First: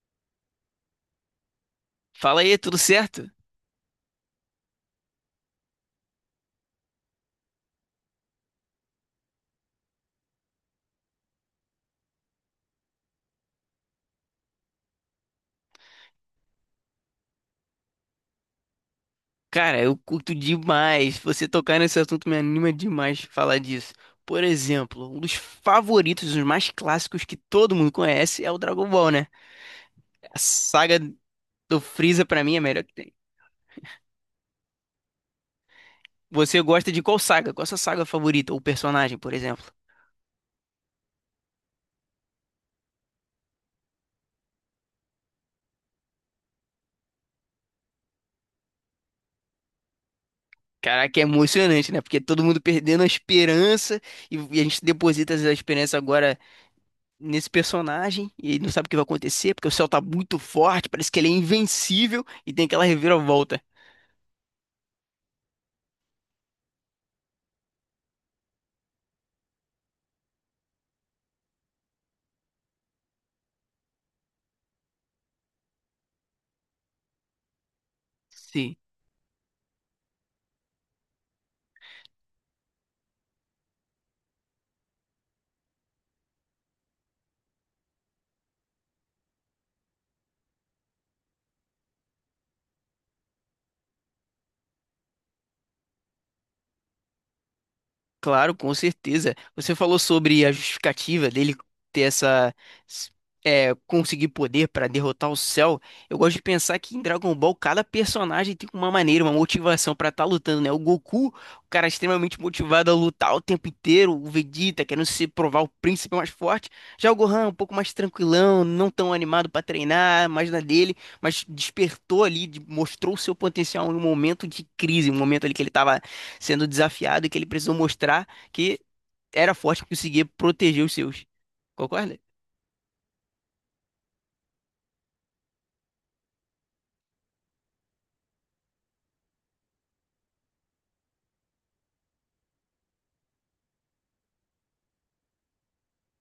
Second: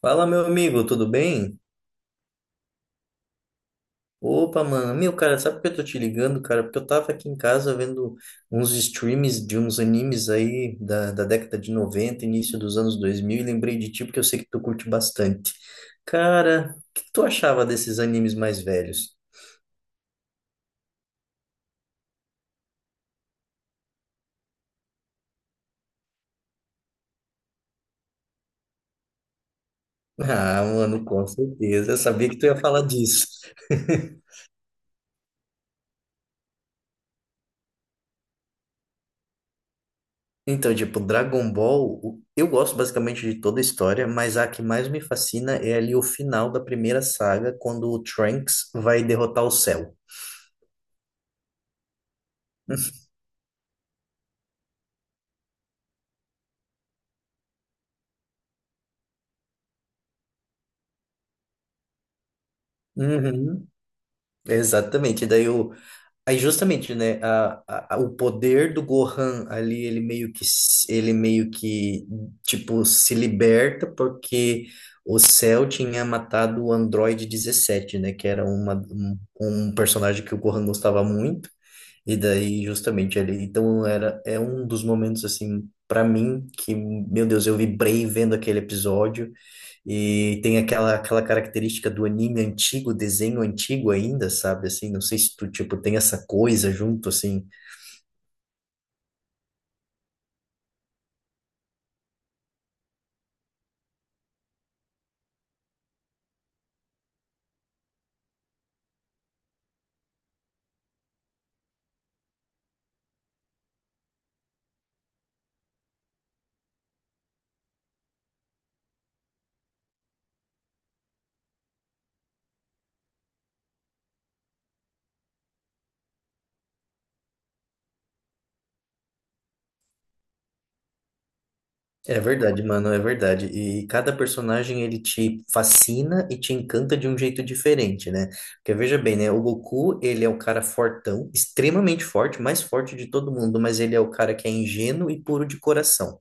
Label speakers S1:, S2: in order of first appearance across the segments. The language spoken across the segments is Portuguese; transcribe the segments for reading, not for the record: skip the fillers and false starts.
S1: Fala, meu amigo, tudo bem?
S2: Fala aí, tudo certo?
S1: Opa, mano, meu cara, sabe que eu tô te ligando, cara? Porque eu tava aqui em casa vendo uns streams de uns animes aí da década de 90, início dos anos 2000 e lembrei de ti porque eu sei que tu curte bastante. Cara, o que tu achava desses animes mais velhos?
S2: Cara, eu curto demais. Você tocar nesse assunto me anima demais falar disso. Por exemplo, um dos favoritos, os mais clássicos que todo mundo conhece é o Dragon Ball, né? A
S1: Ah,
S2: saga
S1: mano, com
S2: do
S1: certeza, eu
S2: Freeza
S1: sabia que
S2: pra
S1: tu
S2: mim
S1: ia
S2: é a
S1: falar
S2: melhor que tem.
S1: disso.
S2: Você gosta de qual saga? Qual a sua saga favorita ou personagem, por exemplo?
S1: Então, tipo, Dragon Ball, eu gosto basicamente de toda a história, mas a que mais me fascina é ali o final da primeira saga, quando o Trunks vai derrotar o Cell.
S2: Caraca, é emocionante, né? Porque todo mundo perdendo a esperança e a gente deposita essa esperança agora nesse personagem e ele não sabe o que vai acontecer, porque o céu tá muito forte, parece que ele é invencível e tem aquela reviravolta.
S1: Uhum, exatamente. Aí justamente, né, o poder do Gohan ali, ele meio que tipo se liberta porque o Cell tinha matado o Android 17, né, que era uma,
S2: Sim.
S1: um, um personagem que o Gohan gostava muito. E daí, justamente ali, então é um dos momentos, assim, para mim, que, meu Deus, eu vibrei vendo aquele episódio, e tem aquela característica do anime antigo, desenho antigo ainda, sabe, assim, não sei se tu, tipo, tem essa coisa junto, assim.
S2: Claro, com certeza. Você falou sobre a justificativa dele ter essa. s- conseguir poder para derrotar o Cell. Eu gosto de pensar que em Dragon Ball cada personagem tem uma maneira, uma motivação para estar lutando, né? O Goku, o cara extremamente motivado a lutar o tempo inteiro. O Vegeta querendo se provar o príncipe mais forte. Já o Gohan, um pouco mais tranquilão, não tão animado para treinar, mais na dele, mas despertou ali, mostrou o seu potencial em um momento de crise, um momento ali que ele estava sendo desafiado e que ele precisou mostrar que era forte, que conseguia proteger os seus. Concorda?
S1: É verdade, mano, é verdade, e cada personagem, ele te fascina e te encanta de um jeito diferente, né? Porque veja bem, né, o Goku, ele é o cara fortão, extremamente forte, mais forte de todo mundo, mas ele é o cara que é ingênuo e puro de coração.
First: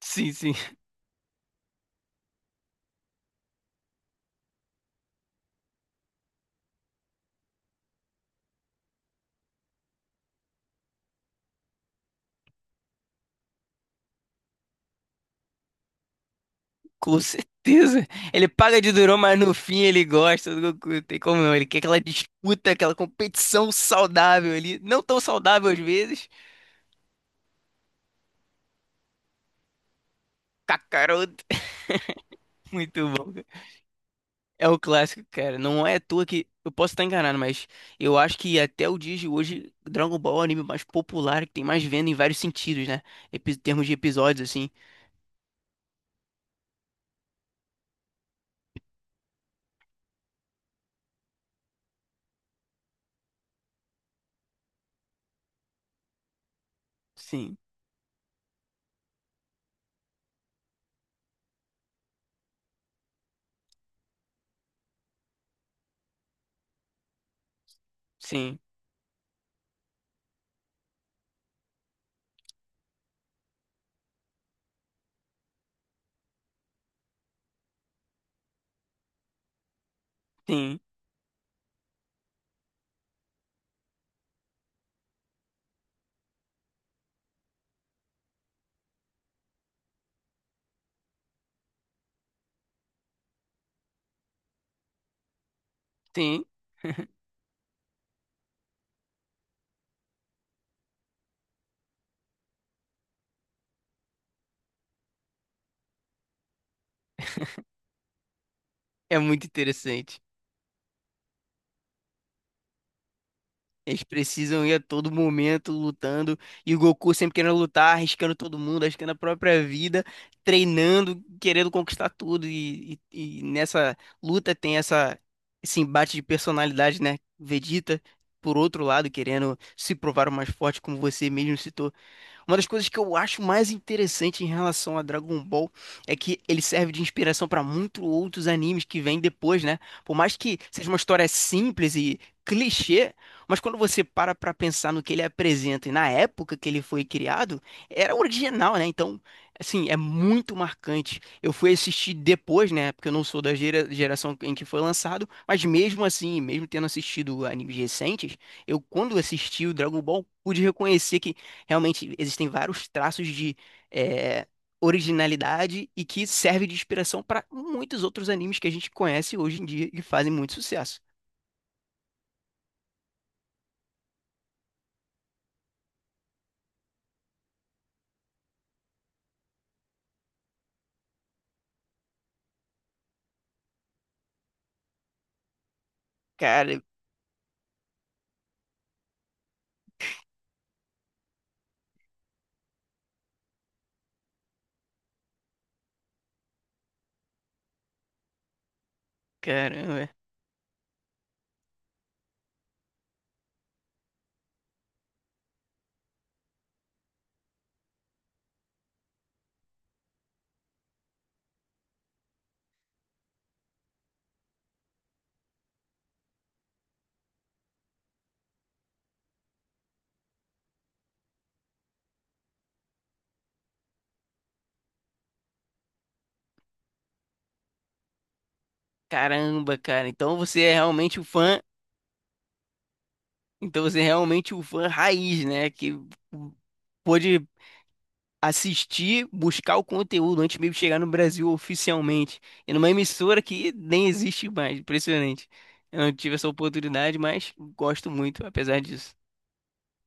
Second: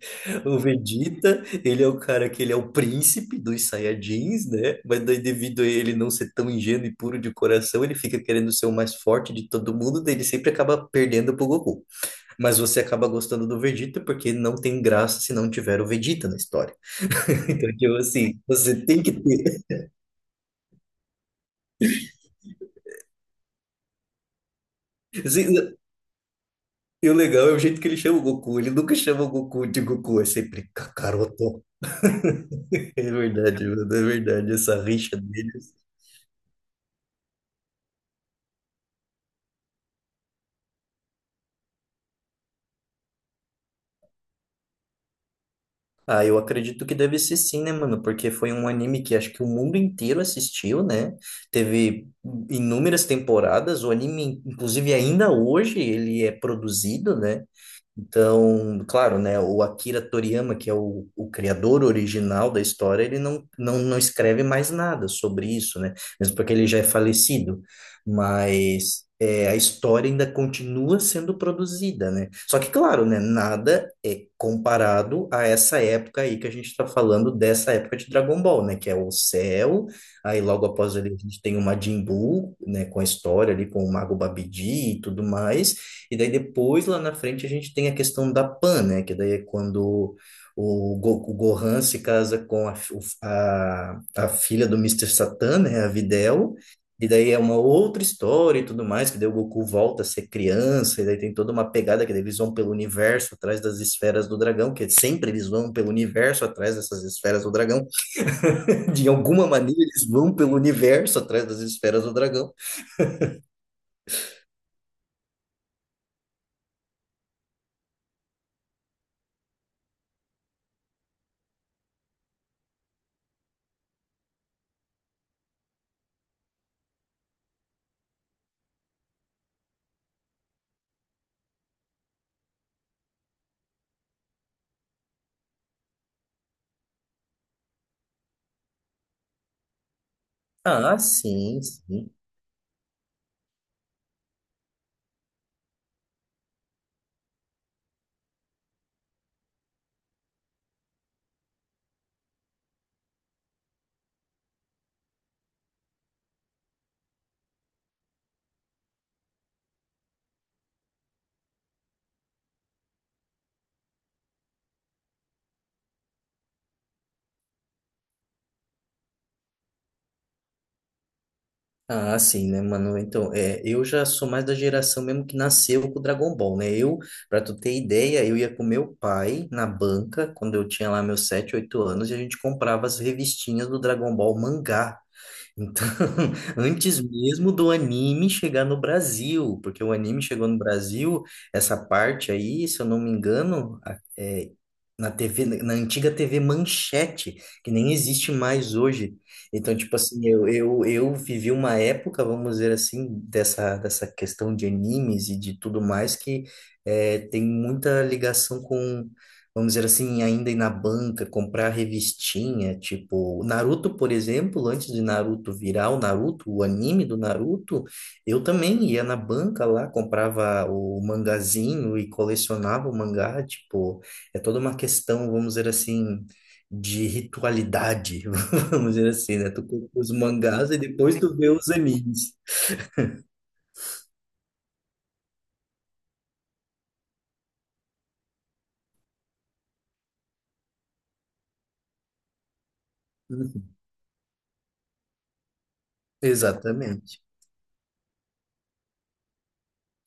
S2: Sim, sim,
S1: O Vegeta, ele é o cara que ele é o príncipe dos Saiyajins, né? Mas daí, devido a ele não ser tão ingênuo e puro de coração, ele fica querendo ser o mais forte de todo mundo, daí ele sempre acaba perdendo pro Goku. Mas você acaba gostando do Vegeta porque não tem graça se não tiver o Vegeta na história.
S2: com
S1: Então, tipo
S2: certeza.
S1: assim,
S2: Ele
S1: você
S2: paga de
S1: tem que
S2: durão, mas no
S1: ter.
S2: fim ele gosta do Goku, não tem como não. Ele quer aquela disputa, aquela competição saudável ali, não tão
S1: assim,
S2: saudável às vezes.
S1: E o legal é o jeito que ele chama o Goku. Ele nunca chama o Goku de Goku, é sempre
S2: Kakaroto,
S1: Kakaroto. É
S2: muito bom, cara.
S1: verdade, mano, é verdade,
S2: É o
S1: essa rixa
S2: clássico, cara.
S1: deles.
S2: Não é à toa que eu posso estar enganado, mas eu acho que até o dia de hoje Dragon Ball é o anime mais popular que tem mais venda em vários sentidos, né? Em termos de episódios assim.
S1: Ah, eu acredito que deve ser sim, né, mano? Porque foi um anime que acho que o mundo inteiro assistiu, né? Teve inúmeras temporadas. O anime, inclusive, ainda hoje ele é produzido, né?
S2: Sim,
S1: Então, claro, né, o Akira Toriyama, que é o criador original da história, ele não escreve mais nada sobre isso, né? Mesmo porque ele já é falecido.
S2: sim.
S1: Mas é, a história ainda continua sendo produzida, né? Só que, claro, né, nada é comparado a essa época aí que a gente está falando dessa época de Dragon Ball, né? Que é o céu, aí logo
S2: Sim,
S1: após ele a gente tem o Majin Buu, né, com a história ali com o Mago Babidi e tudo mais. E daí depois, lá na frente, a gente tem a questão da Pan, né? Que daí é quando o Gohan se casa com a filha do mister Satan, né? A
S2: sim.
S1: Videl. E daí é uma outra história e tudo mais, que daí o Goku volta a ser criança, e daí tem toda uma pegada que daí eles vão pelo universo atrás das esferas do dragão, que sempre eles vão pelo universo atrás dessas esferas do dragão. De
S2: É muito
S1: alguma maneira, eles
S2: interessante.
S1: vão pelo universo atrás das esferas do dragão.
S2: Eles precisam ir a todo momento lutando. E o Goku sempre querendo lutar, arriscando todo mundo, arriscando a própria vida, treinando, querendo conquistar tudo. E nessa luta tem esse embate de personalidade, né? Vegeta, por outro lado, querendo se provar o mais forte, como você mesmo citou. Uma das coisas que eu acho mais interessante em relação a Dragon Ball é que ele serve de inspiração para muitos outros animes que vêm depois, né? Por mais que seja uma
S1: Ah,
S2: história
S1: sim,
S2: simples
S1: sim.
S2: e clichê, mas quando você para pensar no que ele apresenta e na época que ele foi criado, era original, né? Então, assim, é muito marcante. Eu fui assistir depois, né? Porque eu não sou da geração em que foi lançado, mas mesmo assim, mesmo tendo assistido animes recentes, eu quando assisti o Dragon Ball pude reconhecer que realmente existem vários traços de é, originalidade e que serve de inspiração para muitos outros animes que a gente conhece hoje em dia e fazem muito sucesso.
S1: Ah, sim, né, mano? Então, é, eu já sou mais da geração mesmo que nasceu com o Dragon Ball, né? Eu, pra tu ter ideia, eu ia com meu pai na banca, quando eu tinha lá meus 7 8 anos, e a gente comprava as revistinhas do Dragon Ball mangá. Então,
S2: Cara,
S1: antes mesmo do anime chegar no Brasil, porque o anime chegou no Brasil, essa parte aí, se eu não me engano, é, na TV, na antiga TV Manchete, que nem existe mais hoje. Então, tipo
S2: caramba,
S1: assim, eu vivi uma época, vamos dizer assim, dessa questão de animes e de tudo mais, que é, tem muita ligação com vamos dizer assim, ainda ir na banca, comprar revistinha, tipo, Naruto, por exemplo, antes de Naruto virar o Naruto, o anime do Naruto, eu também ia na banca lá, comprava o mangazinho e colecionava o mangá, tipo, é toda uma questão, vamos dizer assim, de ritualidade, vamos dizer assim, né? Tu
S2: caramba,
S1: compra
S2: cara.
S1: os
S2: Então você
S1: mangás
S2: é
S1: e depois
S2: realmente o
S1: tu vê
S2: fã,
S1: os animes.
S2: então você é realmente o fã raiz, né? Que pôde assistir, buscar o conteúdo antes mesmo de chegar no Brasil oficialmente. E numa emissora que
S1: Uhum.
S2: nem existe mais, impressionante. Eu não tive essa oportunidade,
S1: Exatamente.
S2: mas gosto muito, apesar disso.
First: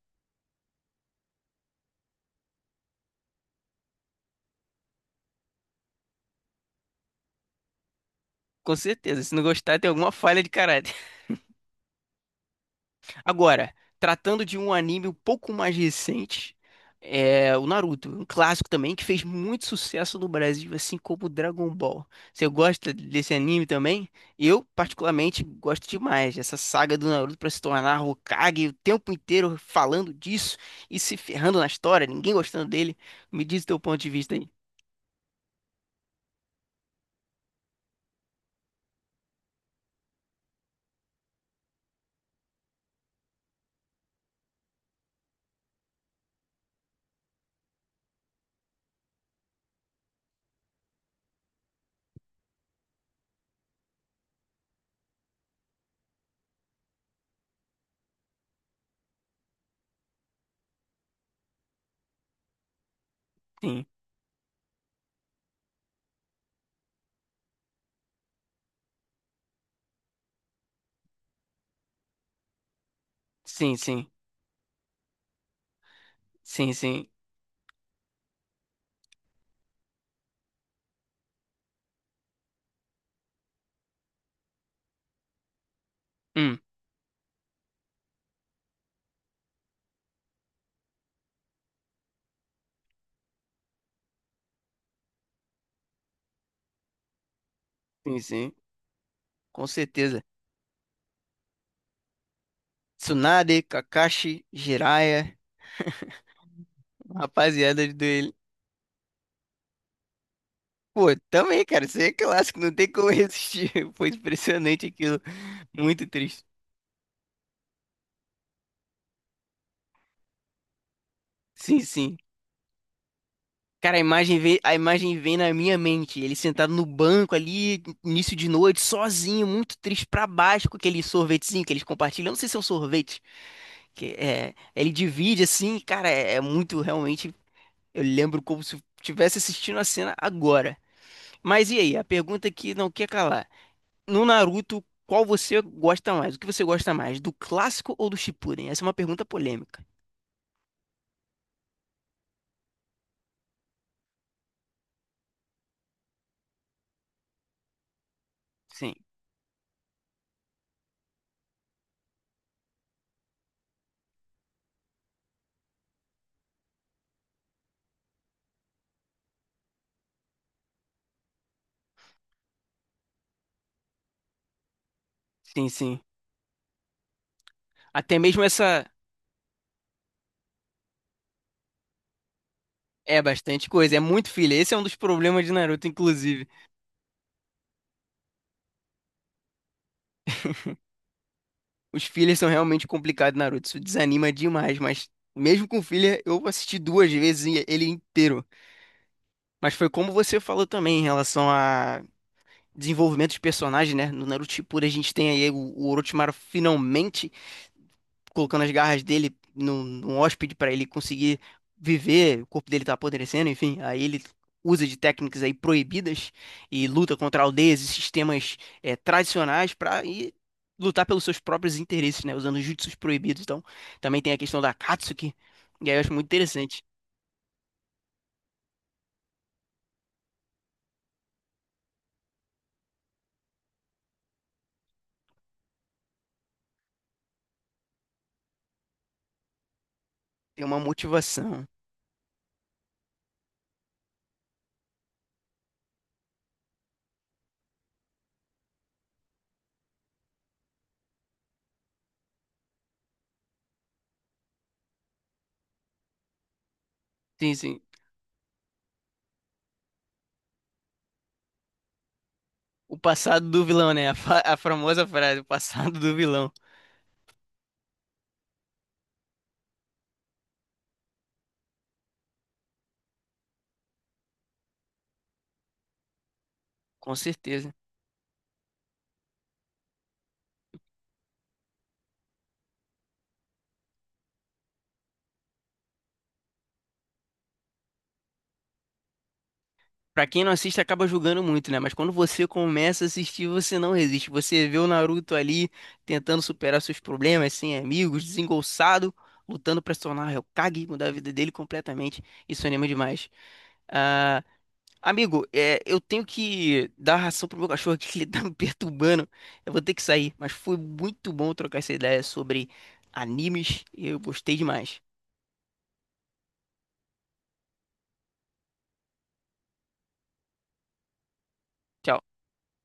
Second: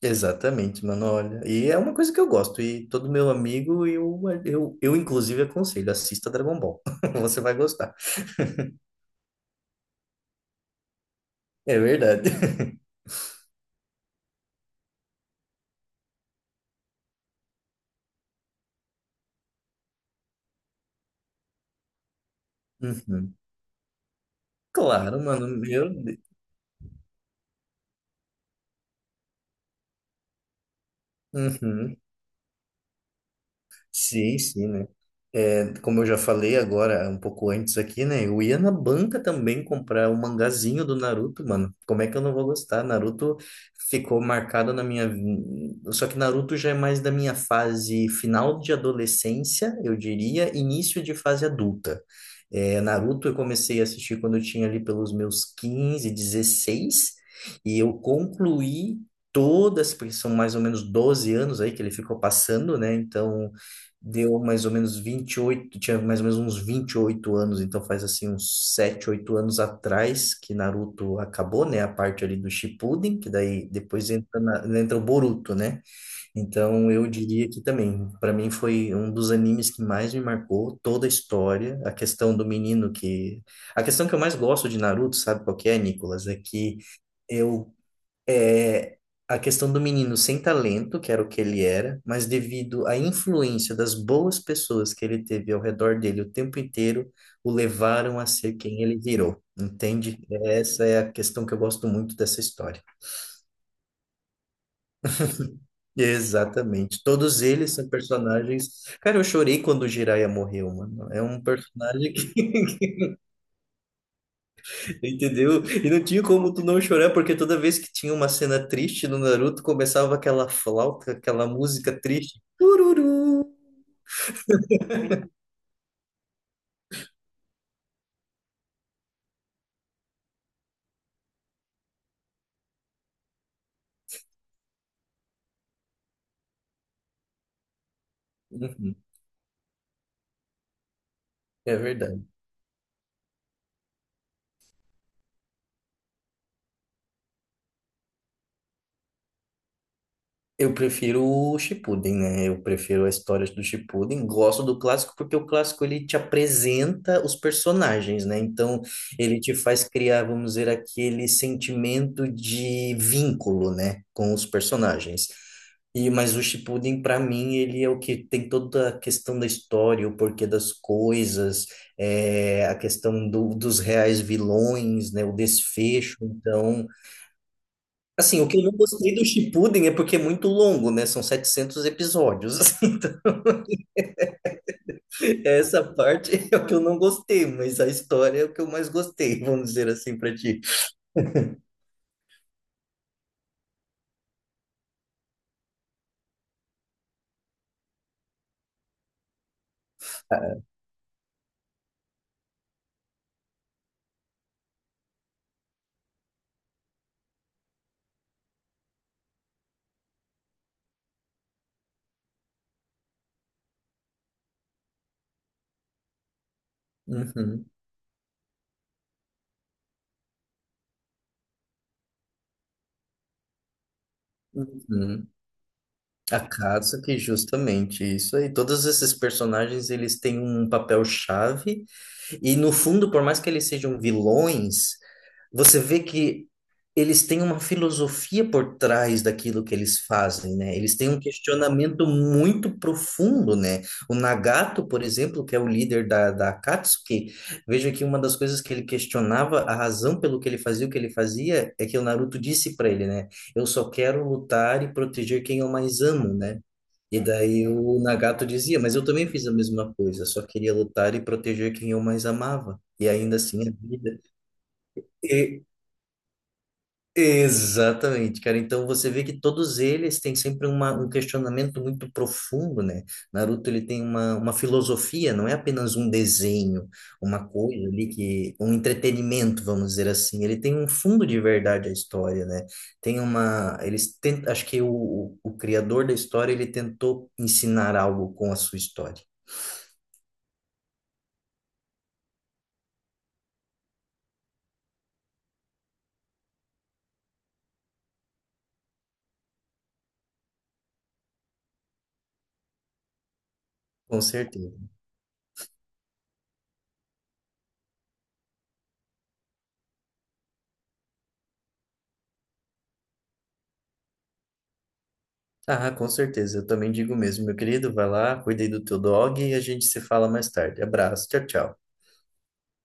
S1: Exatamente, mano, olha. E é uma coisa que eu gosto, e todo meu amigo, eu inclusive aconselho, assista Dragon Ball. Você vai gostar.
S2: Com certeza, se não gostar, tem alguma falha de caráter.
S1: É verdade.
S2: Agora, tratando de um anime um pouco mais recente, é o Naruto, um clássico também que fez muito sucesso no Brasil, assim como o Dragon Ball. Você gosta desse
S1: Uhum.
S2: anime também? Eu,
S1: Claro,
S2: particularmente,
S1: mano,
S2: gosto
S1: meu
S2: demais dessa saga do Naruto para se tornar Hokage, o tempo inteiro falando disso e se ferrando na
S1: Deus.
S2: história, ninguém gostando dele. Me diz o teu ponto de vista
S1: Sim,
S2: aí.
S1: sim, né? É, como eu já falei agora, um pouco antes aqui, né? Eu ia na banca também comprar o mangazinho do Naruto, mano. Como é que eu não vou gostar? Naruto ficou marcado na minha. Só que Naruto já é mais da minha fase final de adolescência, eu diria, início de fase adulta. É, Naruto eu comecei a assistir quando eu tinha ali pelos meus 15 16 e eu concluí. Todas, porque são mais ou menos 12 anos aí que ele ficou passando, né? Então,
S2: Sim,
S1: deu mais ou menos 28 tinha mais ou menos uns 28 anos, então faz assim uns 7 8 anos atrás que Naruto acabou, né? A parte ali do Shippuden, que daí
S2: sim, sim,
S1: depois entra, entra o Boruto, né?
S2: sim,
S1: Então eu
S2: sim.
S1: diria que também, para mim foi um dos animes que mais me marcou toda a história, a questão do menino que... A questão que eu mais gosto de Naruto, sabe qual que é, Nicolas? É
S2: Hum,
S1: que eu é a questão do menino sem talento, que era o que ele era, mas devido à influência das boas pessoas que ele teve ao redor dele o tempo inteiro, o
S2: sim,
S1: levaram a
S2: sim,
S1: ser quem ele virou.
S2: com
S1: Entende?
S2: certeza.
S1: Essa é a questão que eu gosto muito dessa história.
S2: Tsunade, Kakashi, Jiraiya,
S1: Exatamente. Todos eles
S2: rapaziada
S1: são
S2: dele.
S1: personagens. Cara, eu chorei quando o Jiraiya morreu,
S2: Pô,
S1: mano. É um
S2: também, cara, isso aí é
S1: personagem que,
S2: clássico, não tem como resistir. Foi impressionante aquilo.
S1: entendeu? E não
S2: Muito
S1: tinha
S2: triste.
S1: como tu não chorar, porque toda vez que tinha uma cena triste no Naruto, começava aquela flauta, aquela
S2: Sim,
S1: música
S2: sim.
S1: triste. Tururu.
S2: Cara, a imagem vem na minha mente. Ele sentado no banco ali, início de noite, sozinho, muito triste, pra baixo, com aquele sorvetezinho que eles compartilham. Eu não sei se é um sorvete, que é, ele divide assim, cara, é muito realmente. Eu lembro como se eu
S1: Uhum.
S2: estivesse assistindo a cena agora. Mas
S1: É
S2: e aí? A
S1: verdade.
S2: pergunta que não quer calar. No Naruto, qual você gosta mais? O que você gosta mais, do clássico ou do Shippuden? Essa é uma pergunta polêmica.
S1: Eu prefiro o Shippuden, né? Eu prefiro a história do Shippuden. Gosto do clássico porque o clássico ele te apresenta os personagens, né? Então
S2: Sim,
S1: ele te faz criar, vamos dizer, aquele sentimento de vínculo, né, com os personagens. E mas o Shippuden para mim ele é o que tem toda a questão da história, o porquê das coisas, é, a questão dos reais vilões, né? O
S2: sim, sim.
S1: desfecho. Então
S2: Até
S1: assim,
S2: mesmo
S1: o que eu não
S2: essa
S1: gostei do Shippuden é porque é muito longo, né? São 700 episódios. Assim,
S2: é
S1: então,
S2: bastante coisa, é muito filler. Esse é um dos problemas de
S1: essa
S2: Naruto, inclusive.
S1: parte é o que eu não gostei, mas a história é o que eu mais gostei, vamos dizer assim, pra ti.
S2: Os fillers são realmente complicados, Naruto. Isso desanima demais, mas mesmo com filler, eu assisti duas vezes ele inteiro. Mas foi como você falou também em relação a desenvolvimento de personagem, né? No Naruto Shippuden a gente tem aí o Orochimaru finalmente colocando as garras dele num hóspede para ele conseguir viver, o corpo dele tá apodrecendo, enfim, aí ele usa de técnicas aí proibidas e luta contra
S1: Uhum,
S2: aldeias e sistemas tradicionais para ir lutar pelos seus próprios interesses, né, usando jutsus proibidos. Então, também tem a questão da
S1: uhum.
S2: Katsuki, e aí eu acho muito
S1: A
S2: interessante,
S1: Katsuki, justamente, isso aí. Todos esses personagens, eles têm um papel-chave. E no fundo, por mais que eles sejam vilões, você vê que eles têm uma filosofia por trás daquilo que eles fazem,
S2: tem
S1: né?
S2: uma
S1: Eles têm um
S2: motivação.
S1: questionamento muito profundo, né? O Nagato, por exemplo, que é o líder da Akatsuki, veja que uma das coisas que ele questionava, a razão pelo que ele fazia o que ele fazia, é que o Naruto disse para ele, né? Eu só quero lutar e proteger quem eu mais amo, né? E
S2: Sim,
S1: daí
S2: sim.
S1: o Nagato dizia, mas eu também fiz a mesma coisa, só queria lutar e proteger quem eu mais amava.
S2: O
S1: E ainda
S2: passado
S1: assim
S2: do
S1: a
S2: vilão, né? A,
S1: vida.
S2: fa- a famosa frase, o
S1: E
S2: passado do vilão.
S1: exatamente, cara. Então você vê que todos eles têm sempre uma, um questionamento muito profundo, né? Naruto ele tem uma filosofia, não é apenas um desenho,
S2: Com
S1: uma
S2: certeza.
S1: coisa ali que, um entretenimento, vamos dizer assim. Ele tem um fundo de verdade à história, né? Tem uma, eles tentam, acho que o criador da história ele tentou ensinar algo com a sua história.
S2: Pra quem não assiste, acaba julgando muito, né? Mas quando você começa a assistir, você não resiste. Você vê o Naruto ali tentando superar seus problemas, sem amigos, desengolçado, lutando pra se tornar o Hokage, mudar a vida dele completamente. Isso anima demais.
S1: Com
S2: Ah,
S1: certeza.
S2: amigo, eu tenho que dar ração pro meu cachorro aqui, que ele tá me perturbando. Eu vou ter que sair, mas foi muito bom trocar essa ideia sobre animes, eu gostei demais.
S1: Ah, com certeza. Eu também digo mesmo, meu querido. Vai lá, cuida aí do teu dog e a gente se fala mais tarde. Abraço. Tchau, tchau.
S2: Tchau.